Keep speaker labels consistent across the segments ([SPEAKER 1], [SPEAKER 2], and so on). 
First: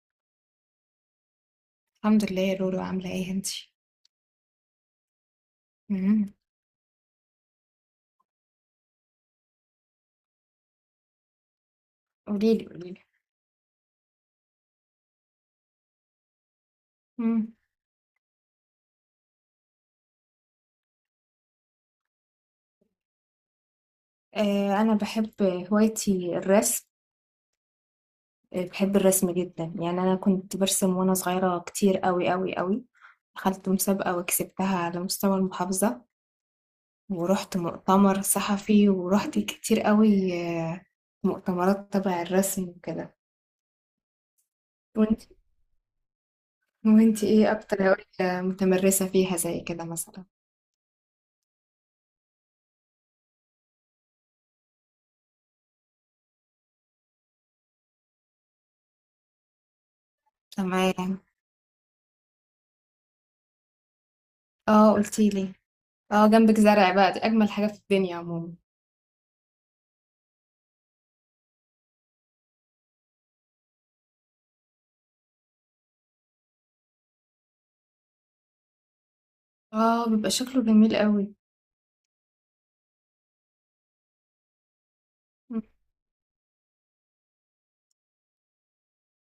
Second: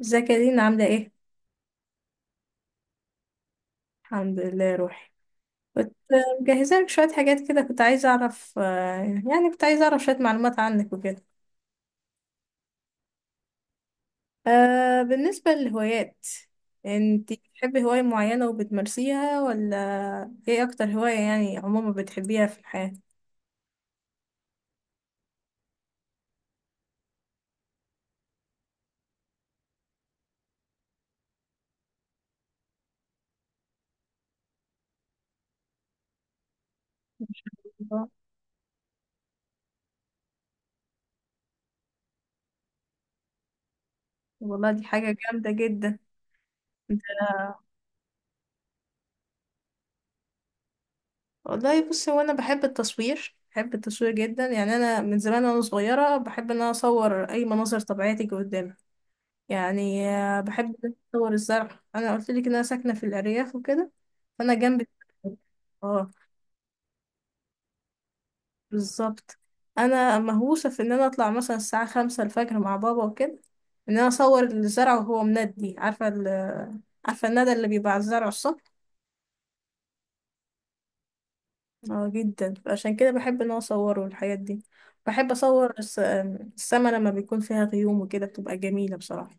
[SPEAKER 1] ازيك يا دينا؟ عاملة ايه؟
[SPEAKER 2] الحمد لله يا لولو عاملة ايه انتي؟
[SPEAKER 1] الحمد لله روحي. كنت
[SPEAKER 2] مم.
[SPEAKER 1] مجهزة لك شوية حاجات كده. كنت عايزة أعرف، كنت عايزة أعرف شوية معلومات عنك وكده.
[SPEAKER 2] قوليلي قوليلي.
[SPEAKER 1] بالنسبة للهوايات، انتي
[SPEAKER 2] مم.
[SPEAKER 1] بتحبي هواية معينة وبتمارسيها ولا؟ ايه أكتر هواية يعني عموما بتحبيها في الحياة؟
[SPEAKER 2] أنا بحب هوايتي الرسم. بحب الرسم جدا يعني أنا كنت برسم وأنا صغيرة كتير قوي قوي قوي. دخلت مسابقة وكسبتها على مستوى المحافظة. ورحت
[SPEAKER 1] الله،
[SPEAKER 2] مؤتمر صحفي ورحت كتير قوي مؤتمرات تبع الرسم وكده.
[SPEAKER 1] والله دي حاجة
[SPEAKER 2] وانتي
[SPEAKER 1] جامدة جدا. انت
[SPEAKER 2] وانتي ايه أكتر هواية متمرسة فيها زي كده مثلا؟
[SPEAKER 1] والله بصي، هو أنا بحب التصوير، بحب التصوير جدا، يعني أنا من زمان وأنا صغيرة بحب إن أنا أصور أي مناظر طبيعية تيجي قدامي. يعني بحب
[SPEAKER 2] تمام.
[SPEAKER 1] اصور الزرع. انا قلت لك ان انا ساكنه في الارياف وكده، فانا جنب
[SPEAKER 2] اه قلتيلي.
[SPEAKER 1] اه
[SPEAKER 2] اه جنبك زرع بقى دي أجمل حاجة في الدنيا عموما.
[SPEAKER 1] بالظبط. انا مهووسه في ان انا اطلع مثلا الساعه 5 الفجر مع بابا وكده، ان انا اصور الزرع وهو مندي. عارفه عارفه الندى اللي بيبقى على الزرع الصبح؟
[SPEAKER 2] آه، بيبقى شكله جميل أوي.
[SPEAKER 1] اه جدا، عشان كده بحب ان انا اصوره الحاجات دي. بحب
[SPEAKER 2] إمم،
[SPEAKER 1] اصور السما لما بيكون فيها غيوم وكده، بتبقى جميله بصراحه.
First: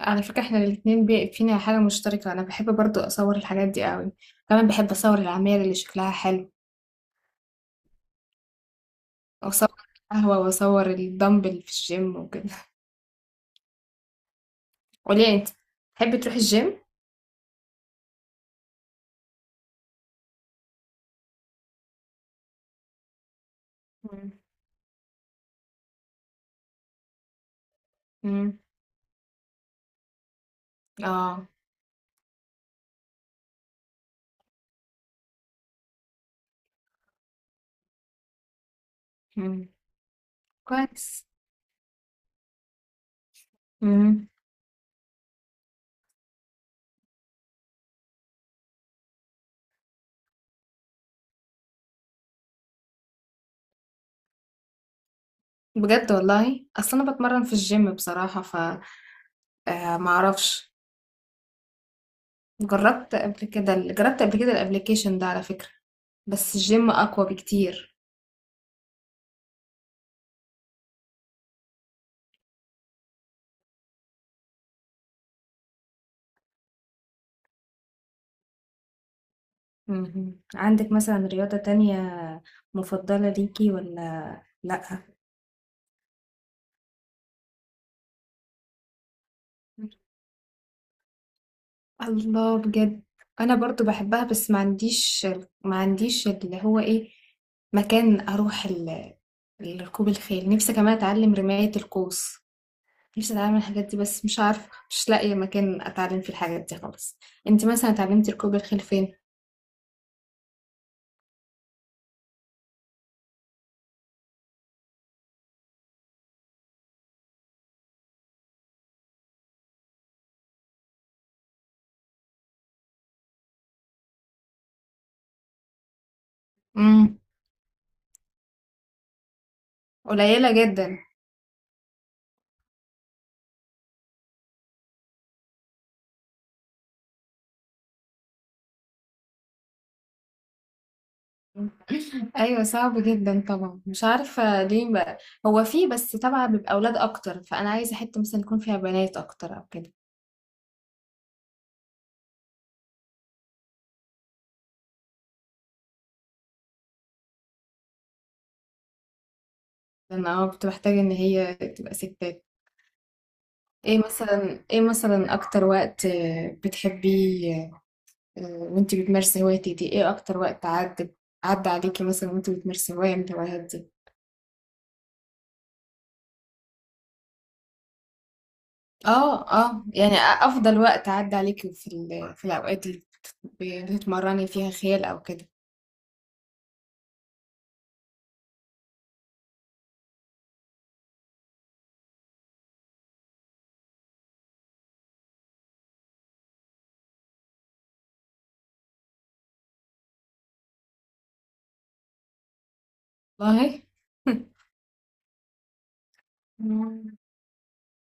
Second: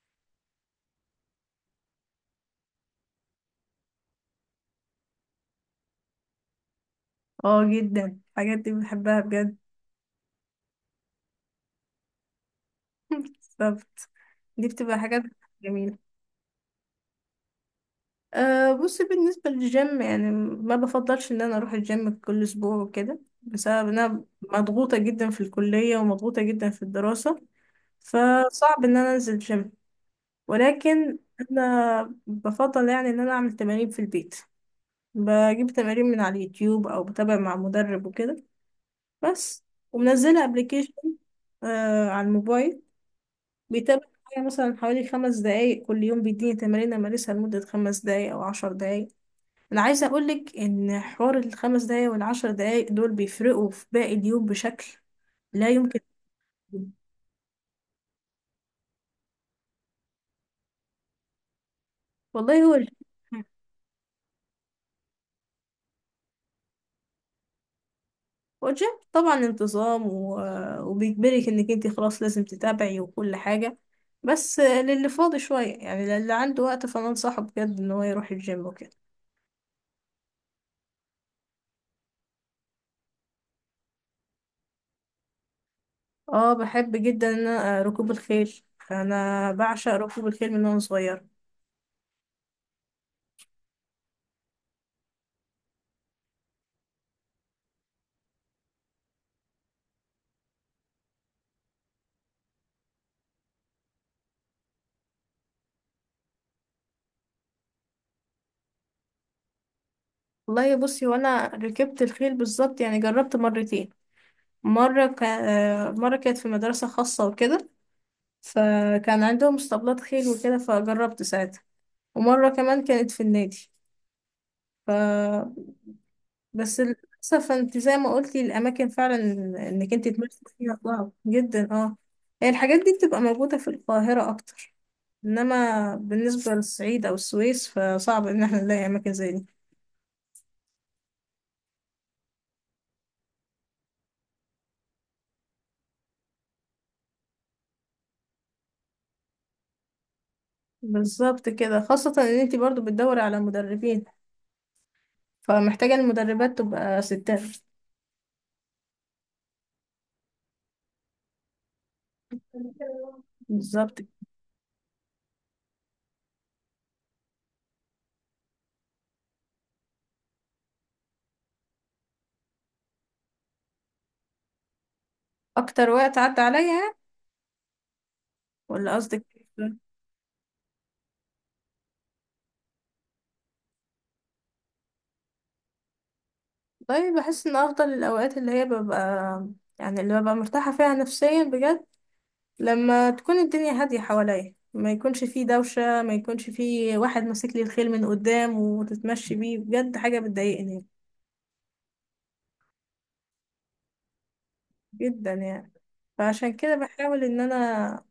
[SPEAKER 2] على فكرة إحنا الاتنين فينا حاجة مشتركة، أنا باحب برضه أصوّر الحاجات دي أوي، كمان باحب أصوّر العماير اللي شكلها حلو،
[SPEAKER 1] اه جدا الحاجات دي بحبها بجد.
[SPEAKER 2] وأصوّر القهوة وأصوّر الدمبل في الgym وكده.
[SPEAKER 1] بالظبط، دي بتبقى حاجات
[SPEAKER 2] قولي لي أنتِ،
[SPEAKER 1] جميله.
[SPEAKER 2] تحبي تروحي الgym؟
[SPEAKER 1] أه بصي، بالنسبة للجيم يعني ما بفضلش ان انا اروح الجيم كل اسبوع وكده، بسبب ان انا
[SPEAKER 2] إمم.
[SPEAKER 1] مضغوطة جدا في الكلية ومضغوطة جدا في الدراسة.
[SPEAKER 2] إمم.
[SPEAKER 1] فصعب ان انا انزل جيم، ولكن
[SPEAKER 2] آه.
[SPEAKER 1] انا بفضل يعني ان انا اعمل تمارين في البيت. بجيب تمارين من على اليوتيوب او بتابع مع مدرب وكده، بس.
[SPEAKER 2] إمم.
[SPEAKER 1] ومنزلة ابلكيشن
[SPEAKER 2] كويس.
[SPEAKER 1] على الموبايل، بيتابع
[SPEAKER 2] إمم.
[SPEAKER 1] معايا مثلا حوالي 5 دقايق كل يوم. بيديني تمارين امارسها لمدة 5 دقايق او 10 دقايق. انا عايزه اقولك ان حوار ال5 دقايق وال10 دقايق دول بيفرقوا في باقي اليوم بشكل لا يمكن.
[SPEAKER 2] بجد والله! أصل أنا باتمرّن في الgym بصراحة ما أعرفش،
[SPEAKER 1] والله هو
[SPEAKER 2] جرّبت قبل كده الapplication ده على فكرة، بس الgym أقوى بكتير.
[SPEAKER 1] هو الجيم طبعا انتظام، وبيجبرك انك انت خلاص لازم تتابعي وكل حاجه. بس للي فاضي شويه، يعني للي عنده وقت فانا انصحه بجد ان هو يروح الجيم وكده.
[SPEAKER 2] اهم. عندِك مثلًا رياضة تانية مفضلة ليكِ والّا لأ؟
[SPEAKER 1] اه بحب جدا ان أنا، ركوب الخيل. انا بعشق ركوب الخيل من وانا صغيره.
[SPEAKER 2] الله بجد! أنا برضه باحبها بس ما عنديش اللي هو إيه، مكان أروح لركوب الخيل، نفسي كمان أتعلم رماية القوس، نفسي أتعلم الحاجات دي بس مش عارفة، مش لاقية مكان أتعلم فيه الحاجات دي خالص. أنتِ مثلًا اتعلمتِ ركوب الخيل فين؟
[SPEAKER 1] والله بصي، وانا ركبت الخيل بالظبط، يعني جربت مرتين. مرة كانت في مدرسة خاصة وكده، فكان عندهم اسطبلات خيل وكده، فجربت ساعتها. ومرة كمان كانت في النادي. ف بس
[SPEAKER 2] إمم.
[SPEAKER 1] للأسف انت زي ما قلتي، الأماكن فعلا انك انت تمارسي
[SPEAKER 2] قليلة
[SPEAKER 1] فيها
[SPEAKER 2] جدًا.
[SPEAKER 1] صعب جدا، اه. هي الحاجات دي بتبقى موجودة في القاهرة أكتر، إنما بالنسبة للصعيد أو السويس فصعب إن احنا نلاقي أماكن زي دي.
[SPEAKER 2] ايوه صعب جدا طبعا مش عارفه ليه بقى. هو فيه بس طبعا بيبقى اولاد اكتر فانا عايزه حته مثلا يكون فيها بنات اكتر او كده.
[SPEAKER 1] بالظبط كده، خاصة إن انت برضو بتدوري على مدربين، فمحتاجة المدربات تبقى ستات.
[SPEAKER 2] لان انا كنت محتاجه ان هي تبقى ستات.
[SPEAKER 1] بالظبط.
[SPEAKER 2] ايه مثلا اكتر وقت بتحبيه. وانتي بتمارسي هوايتك دي ايه اكتر وقت عدى عليكي مثلا وانتي بتمارسي هوايه من الهوايات دي.
[SPEAKER 1] اكتر وقت عدى عليا، ولا قصدك؟
[SPEAKER 2] اه اه يعني افضل وقت عدى عليكي في الاوقات اللي بتتمرني فيها خيال او كده.
[SPEAKER 1] طيب، بحس ان افضل الاوقات اللي ببقى مرتاحة فيها نفسيا بجد، لما تكون الدنيا هادية حواليا، ما يكونش فيه دوشة، ما يكونش فيه واحد ماسك لي الخيل من قدام وتتمشي بيه. بجد حاجة بتضايقني
[SPEAKER 2] والله.
[SPEAKER 1] جدا يعني، فعشان كده بحاول ان انا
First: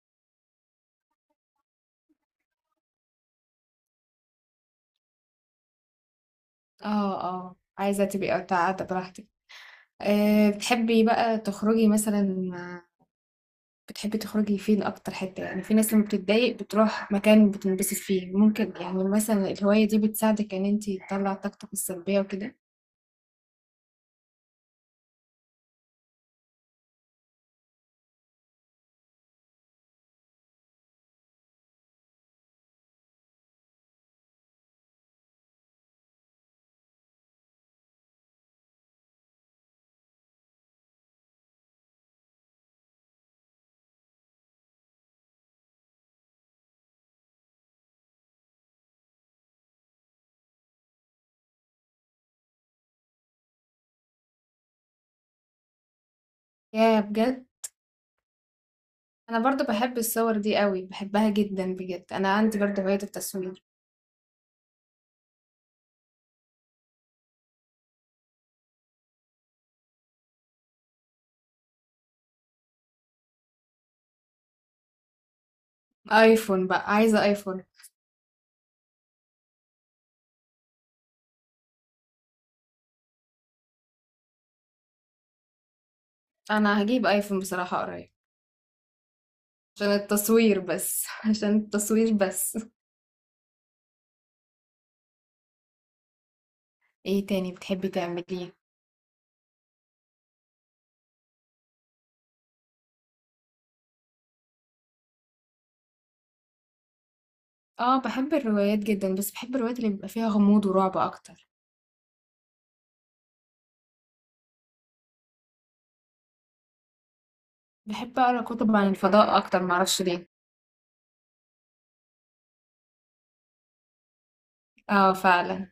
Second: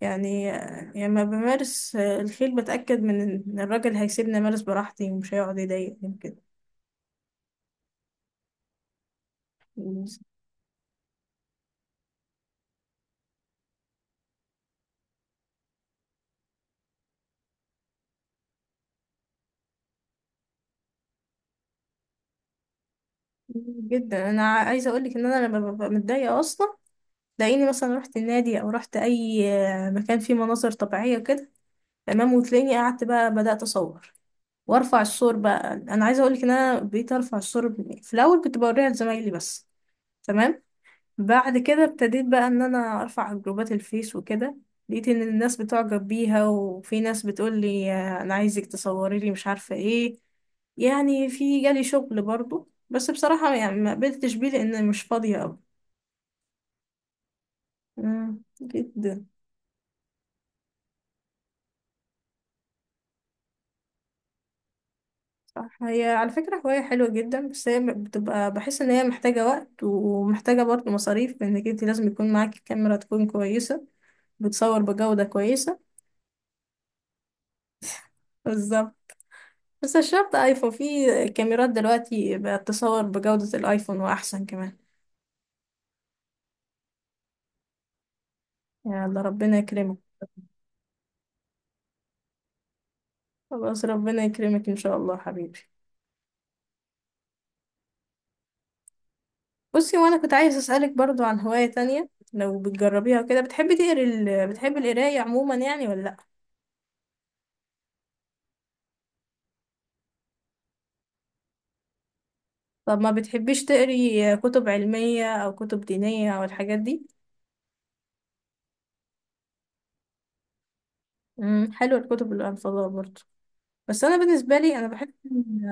[SPEAKER 1] يعني لما بمارس الخيل بتأكد من ان الراجل هيسيبني امارس براحتي ومش هيقعد يضايقني
[SPEAKER 2] اه اه عايزة تبقي قاعدة براحتك.
[SPEAKER 1] كده.
[SPEAKER 2] أه بتحبي بقى تخرجي مثلا مع- بتحبي تخرجي فين أكتر حتة يعني في ناس لما بتتضايق بتروح مكان بتنبسط فيه ممكن يعني مثلا الهواية دي بتساعدك إن انتي تطلع طاقتك السلبية وكده.
[SPEAKER 1] جدا انا عايزه اقول لك ان انا لما ببقى متضايقه اصلا، تلاقيني مثلا رحت النادي او رحت اي مكان فيه مناظر طبيعيه كده. تمام، وتلاقيني قعدت بقى بدات اصور، وارفع الصور بقى. انا عايزه اقول لك ان انا بقيت ارفع الصور، في الاول كنت بوريها لزمايلي بس. تمام. بعد كده ابتديت بقى ان انا ارفع على جروبات الفيس وكده، لقيت ان الناس بتعجب بيها، وفي ناس بتقول لي، انا عايزك تصوري لي مش عارفة ايه، يعني في جالي شغل برضو، بس بصراحة يعني ما قبلتش بيه لان مش فاضية اوي.
[SPEAKER 2] يا بجد.
[SPEAKER 1] جدا.
[SPEAKER 2] أنا برضو بحب الصور دي قوي بحبها جدا بجد أنا عندي برضو هواية التصوير.
[SPEAKER 1] صح، هي على فكرة هواية حلوة جدا، بس هي بتبقى، بحس ان هي محتاجة وقت ومحتاجة برضو مصاريف، لانك انت لازم يكون معاكي كاميرا تكون كويسة، بتصور بجودة كويسة.
[SPEAKER 2] آيفون بقى عايزة آيفون.
[SPEAKER 1] بالظبط. بس مش شرط ايفون، في كاميرات دلوقتي بقت تصور بجودة الايفون واحسن كمان.
[SPEAKER 2] أنا هجيب آيفون بصراحة قريب
[SPEAKER 1] يلا ربنا
[SPEAKER 2] عشان
[SPEAKER 1] يكرمك.
[SPEAKER 2] التصوير بس. عشان التصوير بس.
[SPEAKER 1] خلاص، ربنا يكرمك ان شاء الله حبيبي.
[SPEAKER 2] ايه تاني بتحبي تعمليه؟
[SPEAKER 1] بصي، وانا كنت عايز اسالك برضو عن هواية تانية لو بتجربيها وكده. بتحبي القراية عموما يعني، ولا لا؟
[SPEAKER 2] اه بحب الروايات جدا بس بحب الروايات اللي بيبقى فيها غموض ورعب اكتر.
[SPEAKER 1] طب ما بتحبيش تقري كتب علمية او كتب دينية او الحاجات دي؟
[SPEAKER 2] بحب اقرا كتب عن الفضاء اكتر معرفش ليه.
[SPEAKER 1] حلوة الكتب الانفضاء برضو، بس انا بالنسبة لي انا
[SPEAKER 2] اه
[SPEAKER 1] بحب
[SPEAKER 2] فعلا.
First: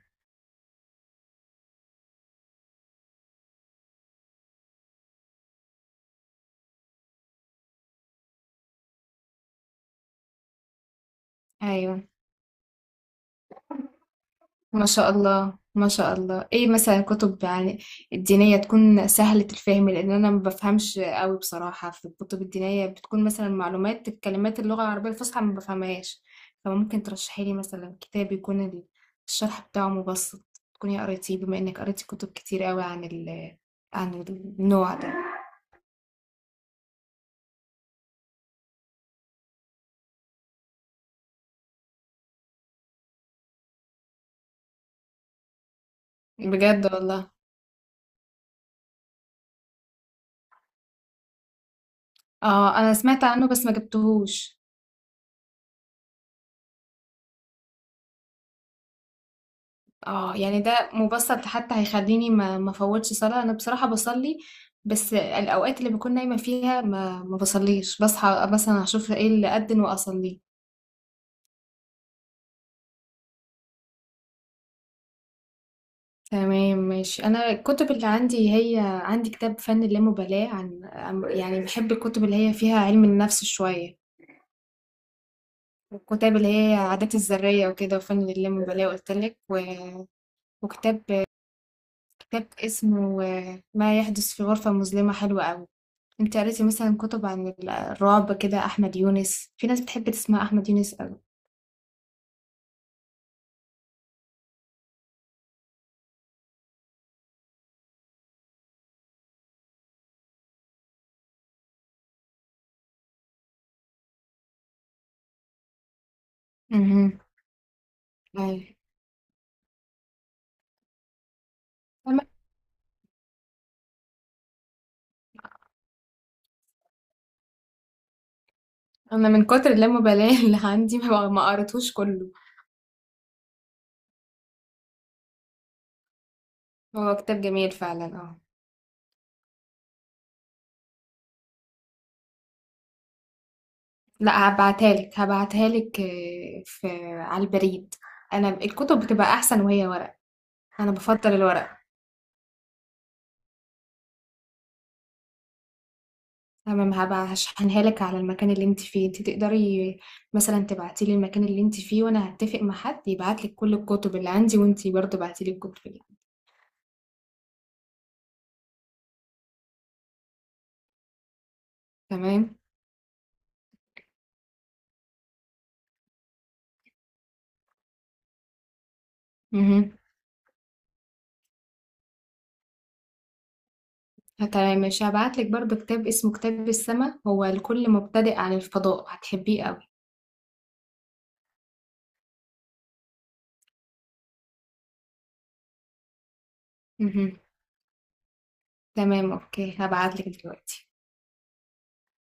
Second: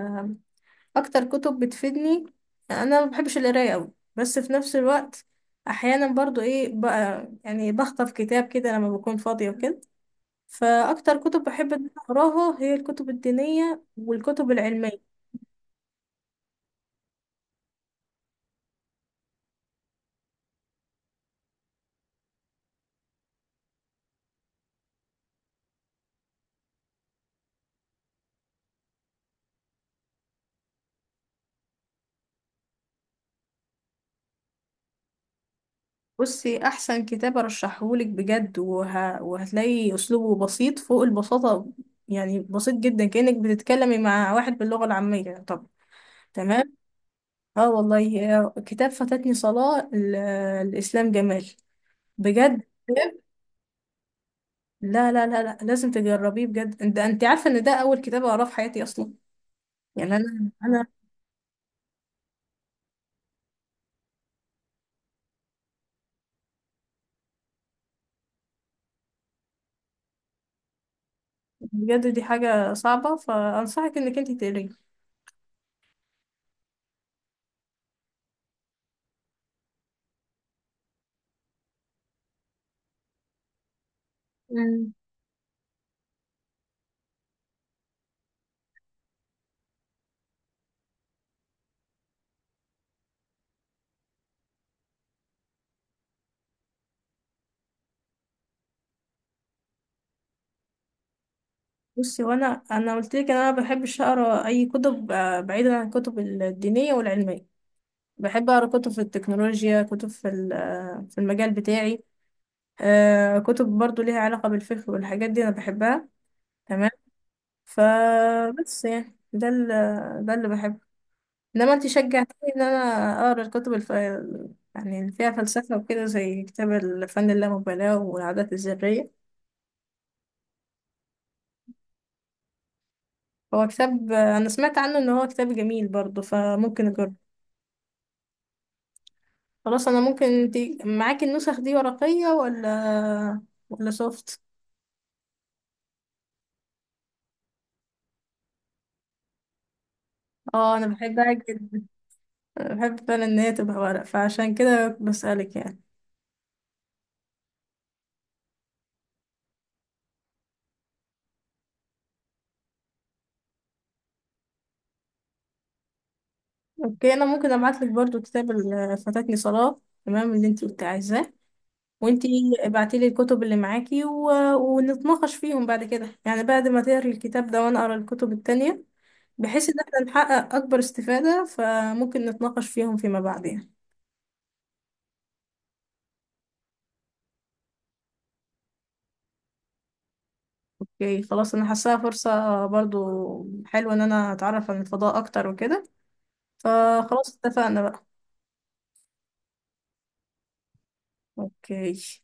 [SPEAKER 1] اكتر كتب بتفيدني. انا ما بحبش القرايه قوي، بس في نفس الوقت احيانا برضو، ايه بقى يعني، بخطف كتاب كده لما بكون فاضيه وكده. فاكتر كتب بحب ان أنا
[SPEAKER 2] ايوه
[SPEAKER 1] اقراها هي الكتب الدينيه والكتب
[SPEAKER 2] ما
[SPEAKER 1] العلميه.
[SPEAKER 2] شاء الله ما شاء الله ايه مثلا كتب يعني الدينية تكون سهلة الفهم لان انا ما بفهمش قوي بصراحة في الكتب الدينية بتكون مثلا معلومات الكلمات اللغة العربية الفصحى ما بفهمهاش. فممكن ترشحي لي مثلا كتاب يكون الشرح بتاعه مبسط. تكوني قريتيه بما انك قريتي كتب كتير قوي عن النوع ده.
[SPEAKER 1] بصي، احسن كتاب ارشحهولك بجد، وهتلاقي اسلوبه بسيط فوق البساطه. يعني بسيط جدا، كانك بتتكلمي مع واحد باللغه العاميه. طب تمام.
[SPEAKER 2] بجد والله.
[SPEAKER 1] اه والله، كتاب فاتتني صلاه الاسلام جمال، بجد.
[SPEAKER 2] اه انا سمعت عنه بس ما جبتهوش.
[SPEAKER 1] لا لا لا لا، لازم تجربيه بجد. ده انت عارفه ان ده اول كتاب اقراه في حياتي اصلا، يعني
[SPEAKER 2] اه
[SPEAKER 1] انا
[SPEAKER 2] يعني
[SPEAKER 1] انا
[SPEAKER 2] ده مبسط حتى هيخليني ما فوتش صلاة انا بصراحة بصلي بس الاوقات اللي بكون نايمة فيها ما بصليش بصحى مثلا اشوف ايه اللي اذن واصلي.
[SPEAKER 1] بجد. دي حاجه صعبه، فانصحك انك انت تقريه.
[SPEAKER 2] تمام ماشي. انا الكتب اللي عندي هي عندي كتاب فن اللامبالاة يعني بحب الكتب اللي هي فيها علم النفس شوية.
[SPEAKER 1] مم.
[SPEAKER 2] والكتاب اللي هي عادات الذرية وكده وفن اللامبالاة قلت لك وكتاب كتاب اسمه ما يحدث في غرفة مظلمة حلو قوي. انت قريتي مثلا كتب عن الرعب كده احمد يونس في ناس بتحب تسمع احمد يونس قوي.
[SPEAKER 1] بصي، وانا قلت لك، انا ما بحبش اقرا اي كتب، بعيدا عن الكتب الدينيه والعلميه. بحب اقرا كتب في التكنولوجيا، كتب في في المجال بتاعي، كتب برضو ليها علاقه بالفقه والحاجات دي انا بحبها. تمام.
[SPEAKER 2] امم. ايوه.
[SPEAKER 1] فبس يعني ده اللي بحبه، انما انت
[SPEAKER 2] انا
[SPEAKER 1] شجعتني ان انا اقرا يعني اللي فيها فلسفه وكده، زي كتاب الفن اللامبالاه والعادات الذريه.
[SPEAKER 2] أنا من كتر اللامبالاة اللي عندي ما قريتهوش كله.
[SPEAKER 1] هو كتاب انا سمعت عنه ان هو كتاب جميل برضه، فممكن اجرب.
[SPEAKER 2] هو كتاب جميل فعلا اه.
[SPEAKER 1] خلاص، انا ممكن. معاكي النسخ دي ورقيه ولا، سوفت؟
[SPEAKER 2] لا هبعتها لك هبعتها لك في على البريد. انا الكتب بتبقى احسن وهي ورق.
[SPEAKER 1] اه انا
[SPEAKER 2] انا
[SPEAKER 1] بحبها
[SPEAKER 2] بفضل الورق.
[SPEAKER 1] جدا. أنا بحب فعلا ان هي تبقى ورق، فعشان كده بسألك يعني.
[SPEAKER 2] تمام هبقى هشحنها لك على المكان اللي انت فيه انت تقدري مثلا تبعتي لي المكان اللي انت فيه وانا هتفق مع حد يبعت لك كل الكتب اللي عندي وانت برضه بعتي لي الكتب اللي
[SPEAKER 1] اوكي، انا ممكن ابعت لك برضو كتاب فاتتني صلاة، تمام، اللي انت كنت عايزاه. وانتي
[SPEAKER 2] تمام.
[SPEAKER 1] ابعتيلي الكتب اللي معاكي ونتناقش فيهم بعد كده، يعني بعد ما تقري الكتاب ده وانا اقرا الكتب التانية، بحيث ان
[SPEAKER 2] مهم.
[SPEAKER 1] احنا نحقق اكبر استفادة، فممكن نتناقش فيهم فيما بعد يعني.
[SPEAKER 2] تمام مش هبعت لك برضو كتاب اسمه كتاب السماء هو لكل مبتدئ عن الفضاء هتحبيه قوي.
[SPEAKER 1] اوكي خلاص، انا حاساها فرصة برضو حلوة ان انا اتعرف عن الفضاء اكتر وكده،
[SPEAKER 2] مهم.
[SPEAKER 1] فخلاص اتفقنا بقى.
[SPEAKER 2] تمام اوكي هبعت لك دلوقتي.
[SPEAKER 1] اوكي.